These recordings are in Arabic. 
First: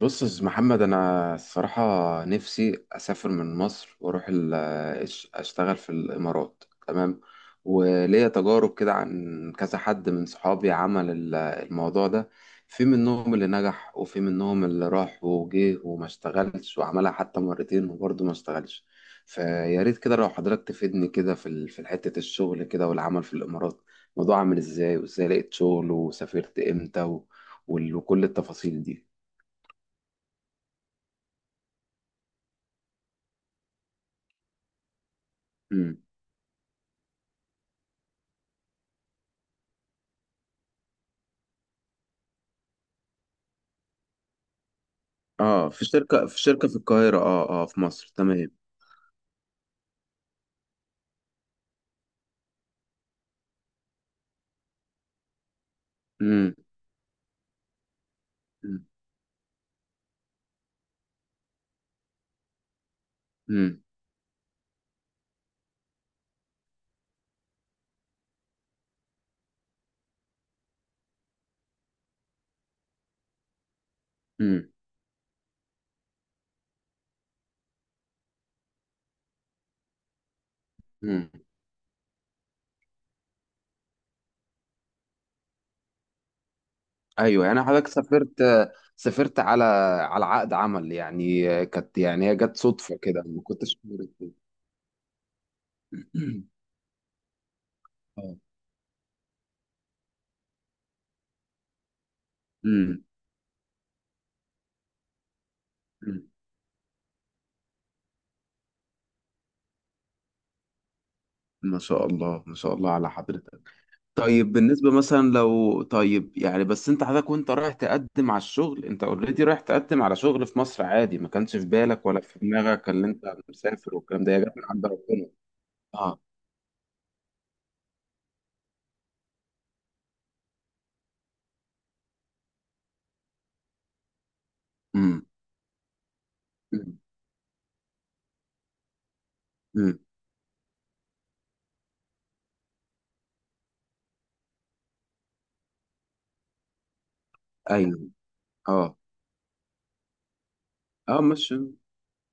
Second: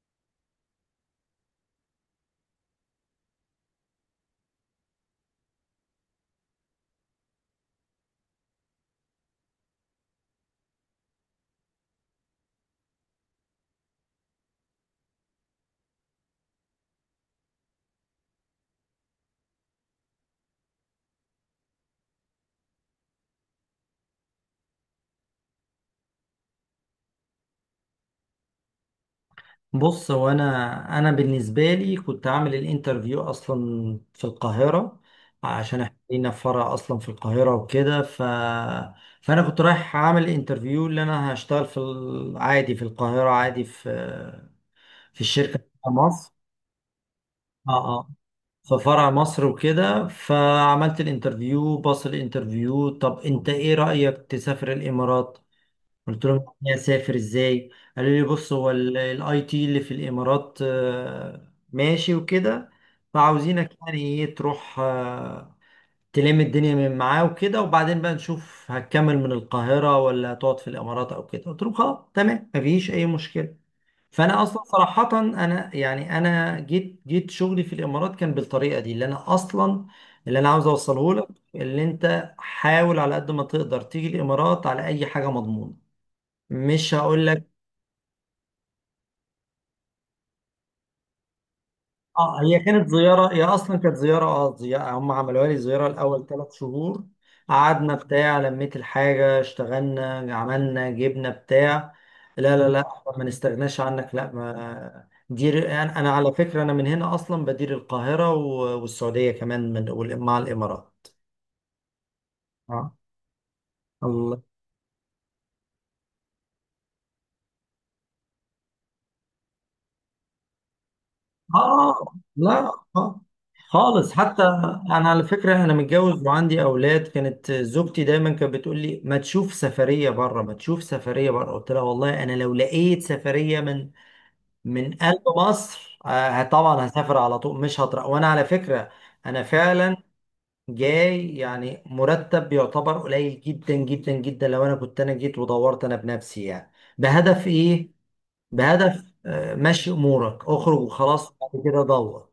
بص يا أستاذ محمد، انا الصراحه نفسي اسافر من مصر واروح اشتغل في الامارات. تمام. وليا تجارب كده عن كذا حد من صحابي عمل الموضوع ده. في منهم اللي نجح وفي منهم اللي راح وجه وما اشتغلش، وعملها حتى مرتين وبرضه ما اشتغلش. فيا ريت كده لو حضرتك تفيدني كده في في حته الشغل كده والعمل في الامارات، الموضوع عامل ازاي، وازاي لقيت شغل، وسافرت امتى، وكل التفاصيل دي. بص، هو انا بالنسبه لي كنت عامل الانترفيو اصلا في القاهره، عشان احنا امم. لينا فرع اصلا في القاهره وكده. فانا كنت رايح عامل انترفيو اللي انا هشتغل عادي في القاهره، عادي في الشركه اه، في بتاع شركة مصر. في شركة في القاهرة، اه اه، اه في اه مصر. تمام. في فرع مصر وكده، فعملت الانترفيو، باص الانترفيو: طب انت ايه رايك تسافر الامارات؟ قلت لهم امم. يعني اسافر ازاي؟ قالوا لي بص، هو الاي تي اللي في الامارات ماشي وكده، فعاوزينك امم. يعني ايه تروح تلم الدنيا من معاه وكده، وبعدين بقى نشوف هتكمل من القاهرة ولا هتقعد في الامارات او كده. قلت لهم خلاص، تمام، مفيش اي مشكلة. فانا اصلا امم. صراحة، انا يعني انا جيت شغلي في الامارات كان بالطريقة دي اللي انا اصلا، اللي انا عاوز اوصله لك، امم. اللي انت حاول على قد ما تقدر تيجي الامارات على اي حاجة مضمونة، مش هقول ايوه، لك. يعني حضرتك سافرت، سافرت على، على عقد عمل، يعني كانت، يعني هي اه جت هي كانت صدفة كده، زياره، ما هي اصلا كنتش كانت عارف زياره، كده. زياره هم عملوها لي، زياره الاول ثلاث شهور قعدنا اه. بتاع لميت الحاجه، اشتغلنا، عملنا، جبنا بتاع. لا لا لا، امم. إحنا ما نستغناش عنك، لا، ما دير، أنا أمم. على فكره انا من هنا اصلا بدير القاهره والسعوديه كمان، مع الامارات. ما شاء الله، ما شاء الله اه. على حضرتك. الله. طيب بالنسبة مثلا لو، طيب يعني بس انت حضرتك وانت رايح تقدم على الشغل، انت اوريدي رايح تقدم على شغل في مصر عادي، ما كانش في بالك اه. ولا في لا. دماغك اللي آه، انت مسافر خالص والكلام ده، هي حتى. جت من عند انا على ربنا. فكره انا اه. متجوز وعندي اولاد، كانت زوجتي دايما كانت بتقول لي ما تشوف سفريه بره، ما تشوف سفريه بره. قلت لها والله انا لو لقيت سفريه من قلب امم. مصر، آه طبعا امم. هسافر على طول مش هطرق. وانا على فكره انا فعلا أمم. جاي يعني مرتب يعتبر قليل جدا جدا جدا، لو انا كنت انا جيت ودورت انا بنفسي يعني بهدف ايه؟ ايوه. اه بهدف مشي امورك، اخرج اه، وخلاص، ماشي. بعد كده دور.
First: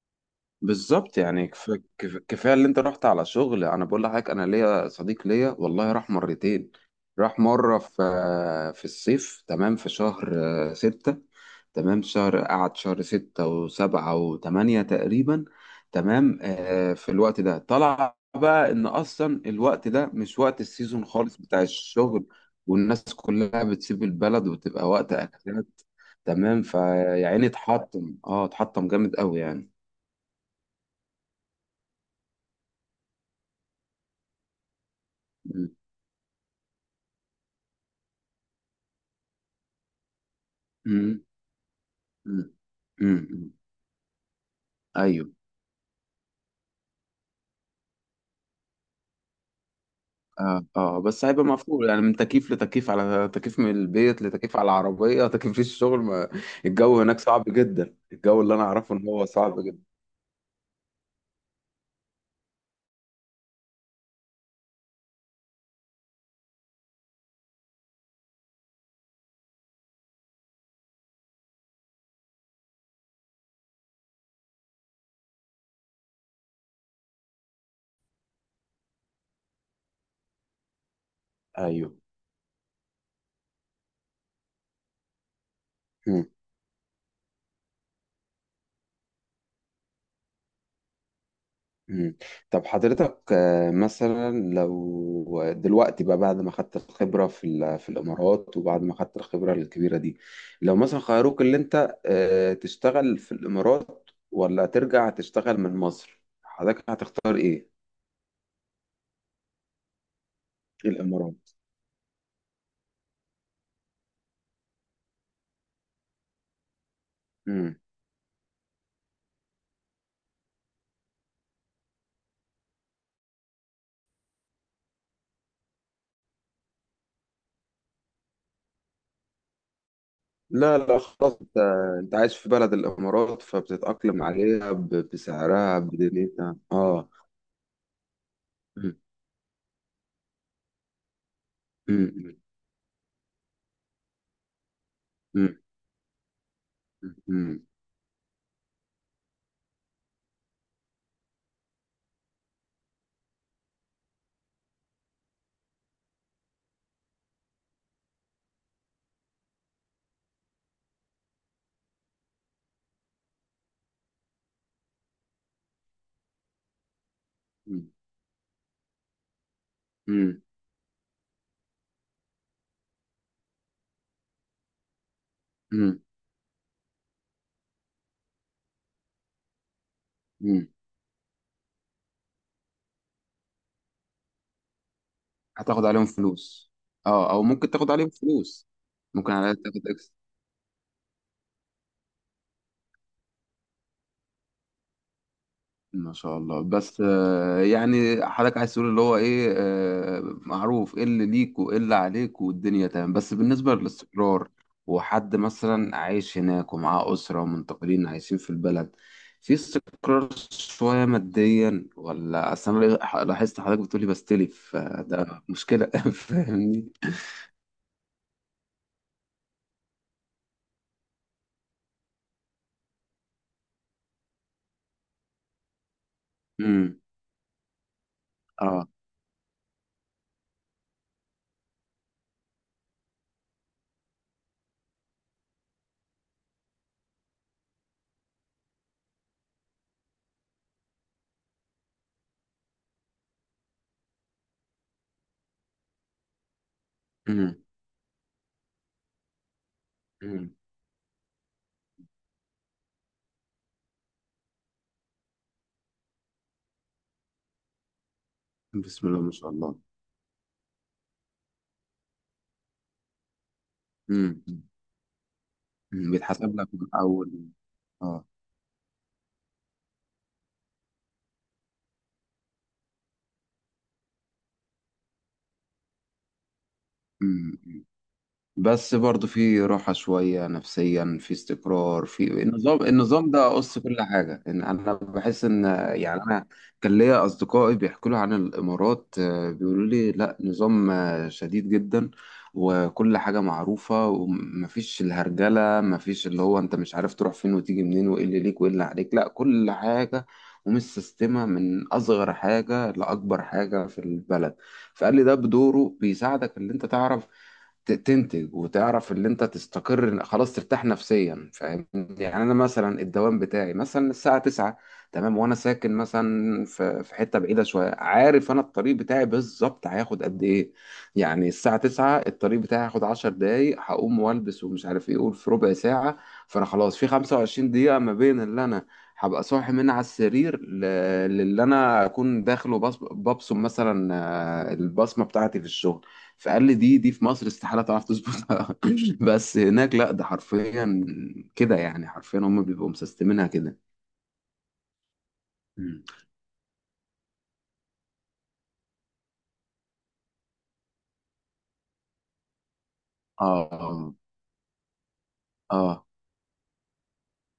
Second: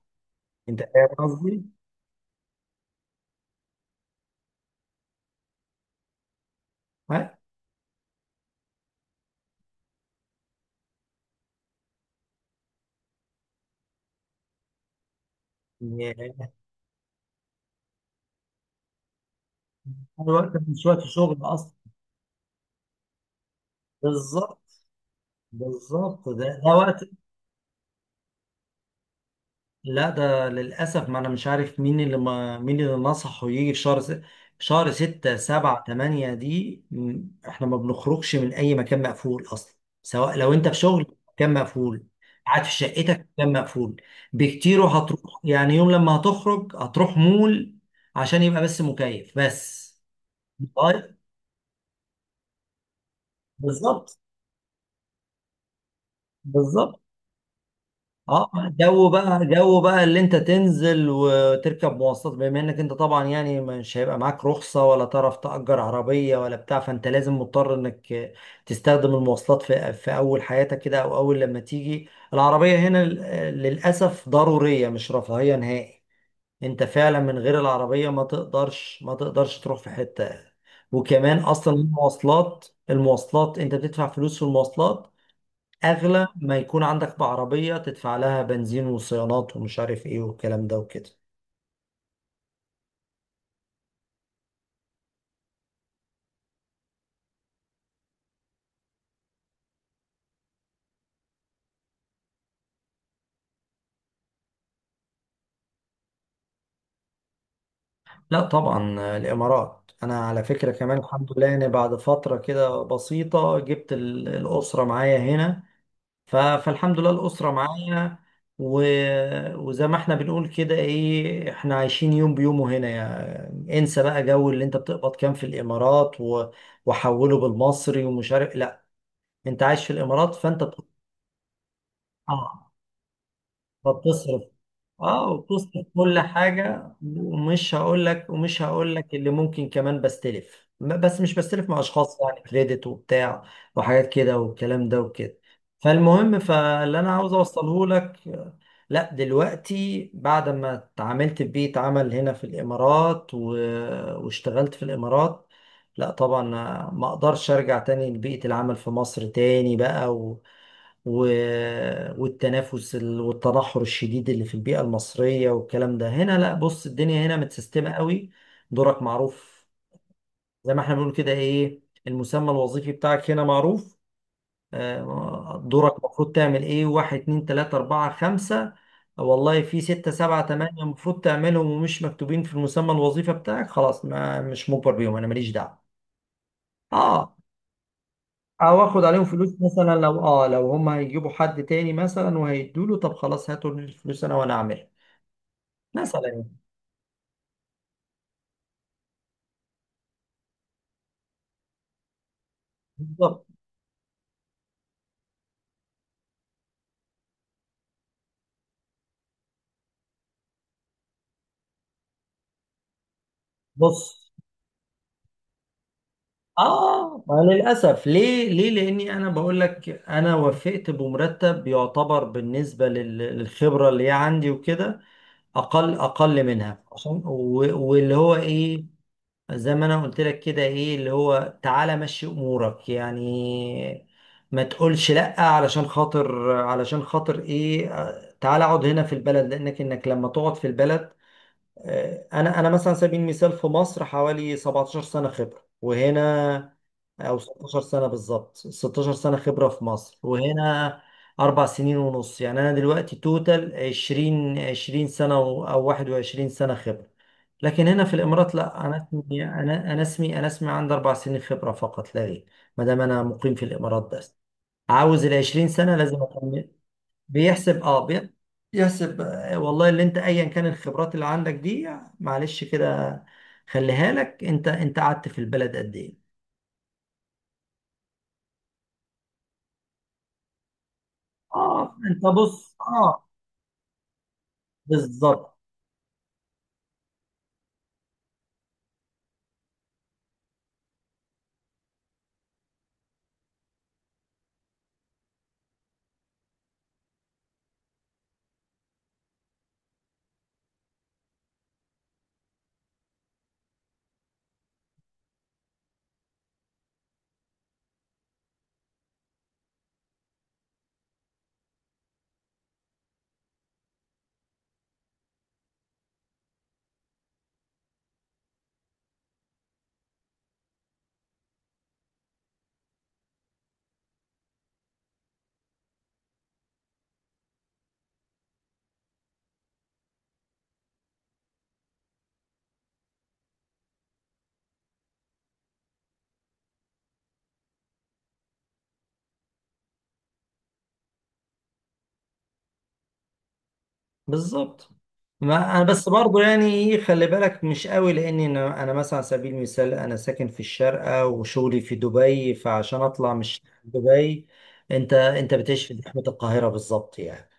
انت فاهم بالظبط يعني قصدي؟ كفايه اللي انت رحت على شغل. انا بقول لحضرتك انا ليا صديق ليا والله راح مرتين. ها؟ راح مره في، في الصيف. تمام. في شهر، ستة. تمام شهر، قعد شهر ستة وسبعة وتمانية تقريبا. تمام. يعني آه، في الوقت ده طلع بقى ان اصلا الوقت ده مش الوقت وقت مش وقت السيزون شغل خالص بتاع اصلا. الشغل، والناس كلها بتسيب البلد بالظبط، وبتبقى وقت اجازات. بالظبط. تمام. ده وقت، فيعني اتحطم جامد قوي يعني. لا، ده للاسف. ما انا مش عارف مين اللي ما مين اللي نصحه يجي في شهر 6 7 8 دي احنا ما بنخرجش من اي مكان مقفول اصلا، سواء لو انت في شغل امم. مكان مقفول، امم. قاعد في شقتك امم. مكان مقفول بكتير. هتروح ايوه. يعني يوم لما هتخرج هتروح مول عشان يبقى بس مكيف بس. اه اه، طيب، بس هيبقى مفهوم، يعني من تكييف لتكييف، على تكييف، من بالظبط، البيت لتكييف على العربيه، تكييف في الشغل. ما بالظبط. الجو هناك صعب جدا، الجو اه اللي انا اعرفه ان هو صعب جدا. جو بقى اللي انت تنزل وتركب مواصلات، بما انك انت طبعا يعني مش هيبقى معاك رخصة ولا تعرف تأجر عربية ولا بتاع، فانت لازم مضطر انك تستخدم المواصلات في اول حياتك كده او اول لما تيجي. العربية هنا للأسف ضرورية، مش رفاهية نهائي. انت فعلا من غير العربية ما تقدرش تروح في حتة. وكمان اصلا ايوه. المواصلات انت بتدفع فلوس في المواصلات امم. اغلى ما يكون. عندك بعربية تدفع لها بنزين وصيانات ومش عارف ايه والكلام ده وكده. امم. طب حضرتك مثلا لو دلوقتي بقى، بعد ما خدت الخبره في في الامارات، وبعد ما خدت الخبره الكبيره دي، لو مثلا خيروك اللي انت تشتغل في الامارات، ولا ترجع تشتغل من مصر، حضرتك هتختار ايه؟ لا طبعا، الامارات. انا على فكرة كمان الإمارات. الحمد لله، يعني بعد فترة كده بسيطة جبت الاسرة معايا هنا، فالحمد لله الاسرة مم. معايا و... وزي ما احنا بنقول كده ايه، احنا عايشين يوم بيومه هنا. يعني انسى بقى جو اللي انت بتقبض كام في الامارات وحوله بالمصري ومش عارف. لا، انت عايش في الامارات، فانت لا بت- لا، خلاص انت، انت عايش في اه بلد الإمارات فبتتأقلم فبتصرف. عليها اه بسعرها وبتذكر كل بدنيتها. حاجة، اه. ومش هقول مم. لك اللي ممكن كمان بستلف، بس مش بستلف مع اشخاص، مم. يعني كريدت وبتاع وحاجات كده والكلام ده وكده. مم. فالمهم، فاللي انا عاوز مم. اوصله لك، لا، دلوقتي بعد ما اتعاملت في بيئة عمل هنا في الامارات واشتغلت في الامارات، لا طبعا ما اقدرش ارجع تاني لبيئة العمل في مصر تاني بقى، و... والتنافس والتدحر الشديد اللي في البيئة المصرية والكلام ده. هنا، لا، بص، الدنيا هنا مم. متسيستمة قوي، دورك معروف، مم. زي ما احنا بنقول كده ايه، المسمى الوظيفي بتاعك هنا معروف. دورك مم. المفروض تعمل ايه؟ واحد، اتنين، تلاتة، اربعة، خمسة، والله في ستة، سبعة، مم. تمانية المفروض تعملهم ومش مكتوبين في المسمى الوظيفي بتاعك. خلاص، ما مش مجبر بيهم، انا ماليش دعوة. هتاخد عليهم فلوس. اه. اه او ممكن تاخد عليهم فلوس. او اخد عليهم ممكن عليها فلوس، تاخد. مثلا لو لو هم هيجيبوا حد تاني مثلا وهيدوا له، طب خلاص، هاتوا الفلوس انا وانا اعملها. ما مثلا شاء يعني، الله. بس يعني حضرتك عايز تقول اللي هو ايه، معروف ايه اللي ليك وايه اللي عليك، والدنيا تمام. بس بالظبط. بالنسبة للاستقرار، وحد مثلا عايش هناك ومعاه أسرة ومنتقلين عايشين في البلد، في استقرار شوية ماديا؟ ولا أصل أنا لاحظت حضرتك بتقولي بص، بستلف، فده مشكلة. فاهمني؟ اه ما للاسف، ليه، ليه لاني انا بقول لك انا وافقت بمرتب يعتبر بالنسبه للخبره اللي هي عندي وكده، اقل منها امم. عشان واللي هو ايه. اه. زي ما انا قلت لك كده ايه، اللي هو تعالى مشي امورك يعني، ما تقولش لا. علشان خاطر ايه، تعالى اقعد هنا في البلد، لانك انك لما تقعد في البلد، انا مثلا على سبيل المثال في مصر حوالي 17 سنه خبره، وهنا، او امم. 16 سنه، بالظبط 16 سنه خبره في مصر، امم. وهنا 4 سنين ونص. يعني انا دلوقتي توتال 20 سنه، او 21 سنه خبره. لكن هنا في الامارات، لا، انا بسم الله ما اسمي، شاء الله. انا انا اسمي انا اسمي عندي 4 سنين خبره فقط لا غير. ما دام انا مقيم في الامارات امم. بس، عاوز ال 20 سنه أمم. لازم بيتحسب لك أكمل. من أول. بيحسب اه بي- بيحسب والله اللي انت ايا كان الخبرات اللي عندك دي، معلش كده، خليها لك. انت قعدت في البلد قد ايه؟ اه، بس برضو في راحة شوية نفسيا، في اه استقرار، في انت بص، النظام، النظام ده قص كل حاجة. إن أنا بحس بالظبط، إن، يعني أنا كان ليا أصدقائي بيحكوا لي عن الإمارات، بيقولوا لي لا، نظام شديد جدا، وكل حاجة معروفة، ومفيش الهرجلة، مفيش اللي هو أنت مش عارف تروح فين وتيجي منين، وإيه اللي ليك وإيه اللي عليك، لا كل حاجة ومتسيستمة من أصغر حاجة لأكبر حاجة في البلد. فقال لي ده بدوره بيساعدك ان انت تعرف تنتج، وتعرف اللي انت تستقر خلاص، ترتاح نفسيا. فاهم يعني؟ انا مثلا الدوام بتاعي مثلا الساعة 9. تمام. وانا ساكن مثلا في حتة بعيدة شوية. عارف انا الطريق بتاعي بالظبط هياخد قد ايه، يعني الساعة 9 الطريق بتاعي هياخد 10 دقايق، هقوم والبس ومش عارف ايه، اقول في ربع ساعة. فانا خلاص في 25 دقيقة ما بين اللي انا هبقى صاحي من على السرير للي انا اكون داخل ببصم مثلا، البصمة بتاعتي في الشغل. فقال لي دي في مصر استحالة تعرف تظبطها. بس هناك لا، ده حرفيا كده، يعني حرفيا هم بيبقوا مسستمينها كده. بالظبط. ما انا مم. بس برضو يعني ايه، خلي بالك مش قوي، لاني انا مثلا على سبيل المثال انا ساكن في الشارقة وشغلي في دبي، فعشان اطلع مش اه دبي. انت بتعيش في اه، زحمة القاهرة بالظبط يعني.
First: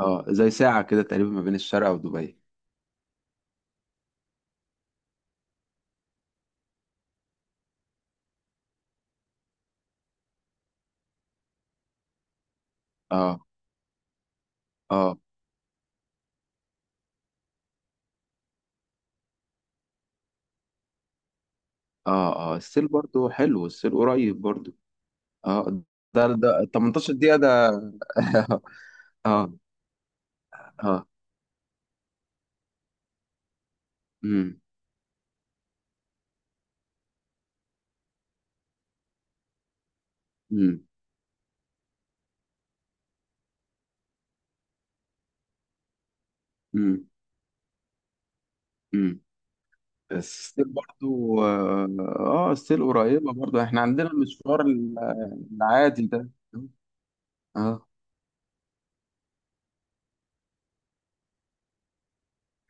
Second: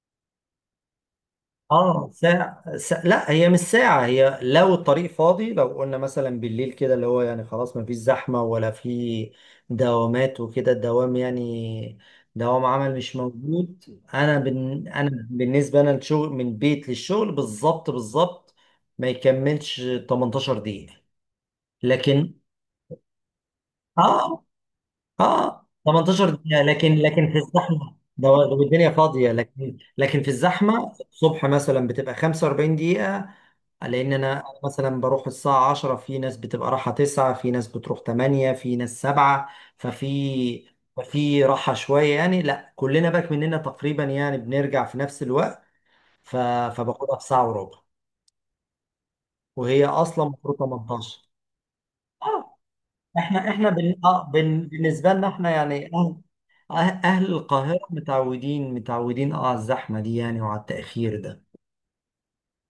اه زي ساعة كده تقريبا ما بين الشارقة ودبي. لا، هي مش ساعة. هي لو الطريق فاضي، لو قلنا مثلا بالليل كده اللي هو يعني خلاص ما فيش زحمة ولا في دوامات وكده، الدوام يعني دوام عمل مش اه. موجود، انا انا اه. بالنسبة انا الشغل من بيت للشغل، بالظبط بالظبط ما يكملش 18 دقيقة. لكن، اه اه السيل برضو حلو، السيل قريب اه برضو. اه اه. ده 18 دقيقة، ده لكن 18 دقيقة في ده. الزحمة والدنيا فاضية، اه. لكن في الزحمة اه. الصبح مثلا بتبقى 45 دقيقة، لان أنا امم. مثلا بروح الساعه 10، في ناس بتبقى رايحه 9، في ناس بتروح 8، في ناس 7. ففي امم. ففي راحه شويه يعني، لا كلنا باك مننا تقريبا يعني بنرجع في نفس الوقت، ف... امم. فباخدها في ساعه وربع، امم. وهي اصلا المفروض السيل 18. برضو، اه اه السيل قريبة برضو، احنا، احنا عندنا المشوار بالنسبه لنا احنا يعني العادي اهل، ده. أهل القاهره اه. متعودين على الزحمه دي يعني، وعلى التاخير ده.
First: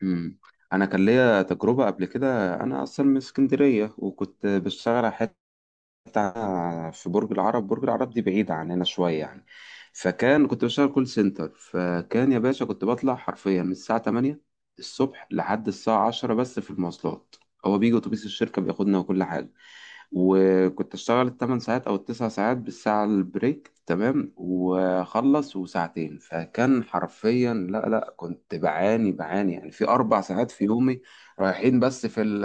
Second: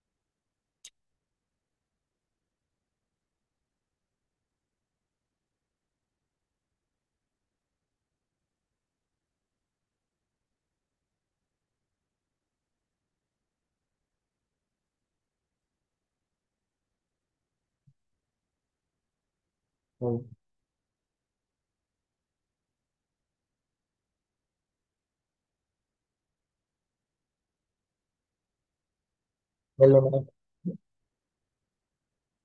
امم. انا كان ليا تجربه قبل كده، انا اصلا من اسكندريه، وكنت بشتغل على، بتاع، في برج العرب. برج العرب دي بعيدة عننا شوية يعني. فكان، كنت بشتغل كول سنتر. فكان يا باشا كنت بطلع حرفيا من الساعة 8 الصبح لحد الساعة 10 بس في المواصلات. هو بيجي أتوبيس الشركة بياخدنا وكل حاجة. يلا، وكنت أشتغل التمن ساعات أو التسع ساعات بالساعة البريك، تمام، وأخلص وساعتين. فكان حرفيا، لا لا، كنت بعاني يعني في أربع يلا ساعات في يومي، رايحين بس في ال،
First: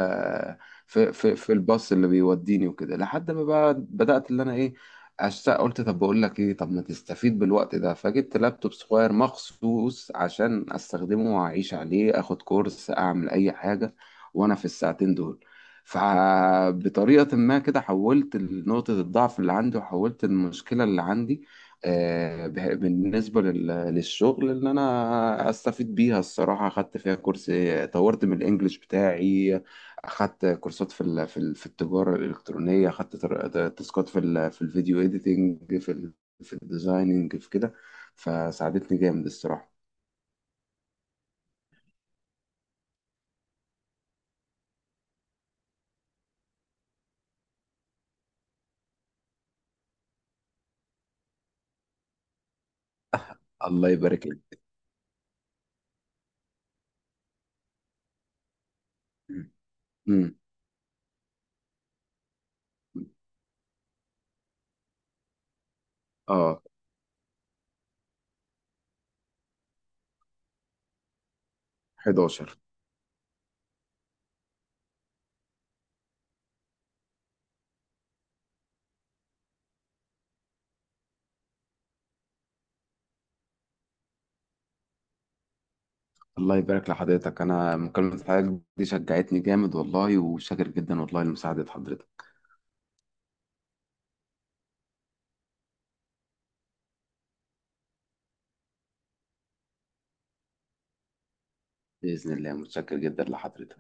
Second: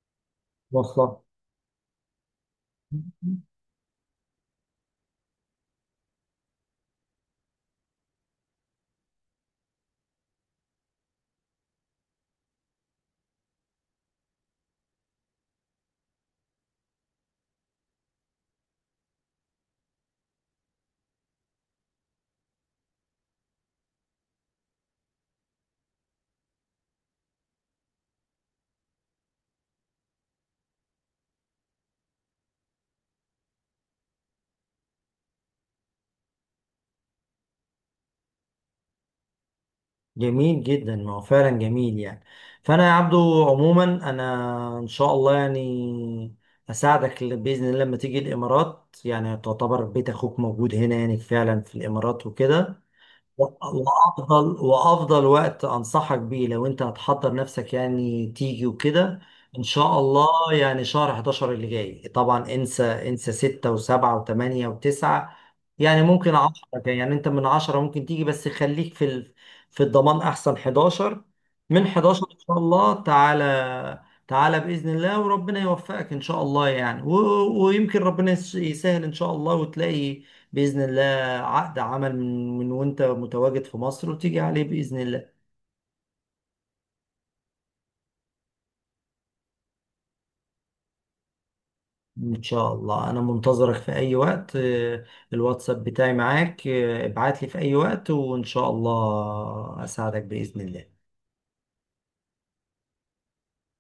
في مواصلات. الباص اللي بيوديني وكده. لحد ما بقى بدأت اللي انا ايه، اشتاق، قلت طب بقول لك ايه، طب ما تستفيد بالوقت ده. فجبت لابتوب صغير مخصوص عشان استخدمه واعيش عليه، اخد كورس، اعمل اي حاجة وانا في الساعتين دول. فبطريقة ما كده حولت نقطة الضعف اللي عندي، وحولت المشكلة اللي عندي، بالنسبة للشغل اللي أنا أستفيد بيها. الصراحة خدت فيها كورس، طورت من الإنجليش بتاعي، اخدت كورسات في في التجاره الالكترونيه، اخدت تاسكات في في الفيديو اديتنج، في في الديزايننج، في كده. فساعدتني جامد الصراحه. جميل جدا، ما هو فعلا جميل يعني. فانا يا عبدو، عموما انا ان شاء الله يعني اساعدك، باذن الله لما تيجي الامارات، يعني تعتبر بيت اخوك موجود هنا يعني فعلا في الامارات وكده. الله يبارك لك. وافضل وقت انصحك بيه لو انت هتحضر نفسك يعني تيجي وكده ان شاء امم. الله، يعني شهر 11 اللي جاي. طبعا انسى، انسى 6 و7 و8 و9، يعني ممكن اه. 10. يعني انت من 10 ممكن تيجي، بس خليك في الضمان، احسن 11، من 11 ان 11. شاء الله تعالى. تعالى باذن الله، وربنا يوفقك ان شاء الله يعني، ويمكن ربنا يسهل ان شاء الله وتلاقي باذن الله عقد عمل من وانت متواجد في مصر وتيجي عليه بإذن الله. الله يبارك لحضرتك. انا مكالمه حضرتك دي شجعتني جامد والله، وشاكر جدا والله لمساعده حضرتك. ان شاء الله انا منتظرك في اي وقت. الواتساب بتاعي معاك، ابعت لي في اي وقت، وان شاء الله اساعدك بإذن الله. باذن الله، متشكر جدا لحضرتك.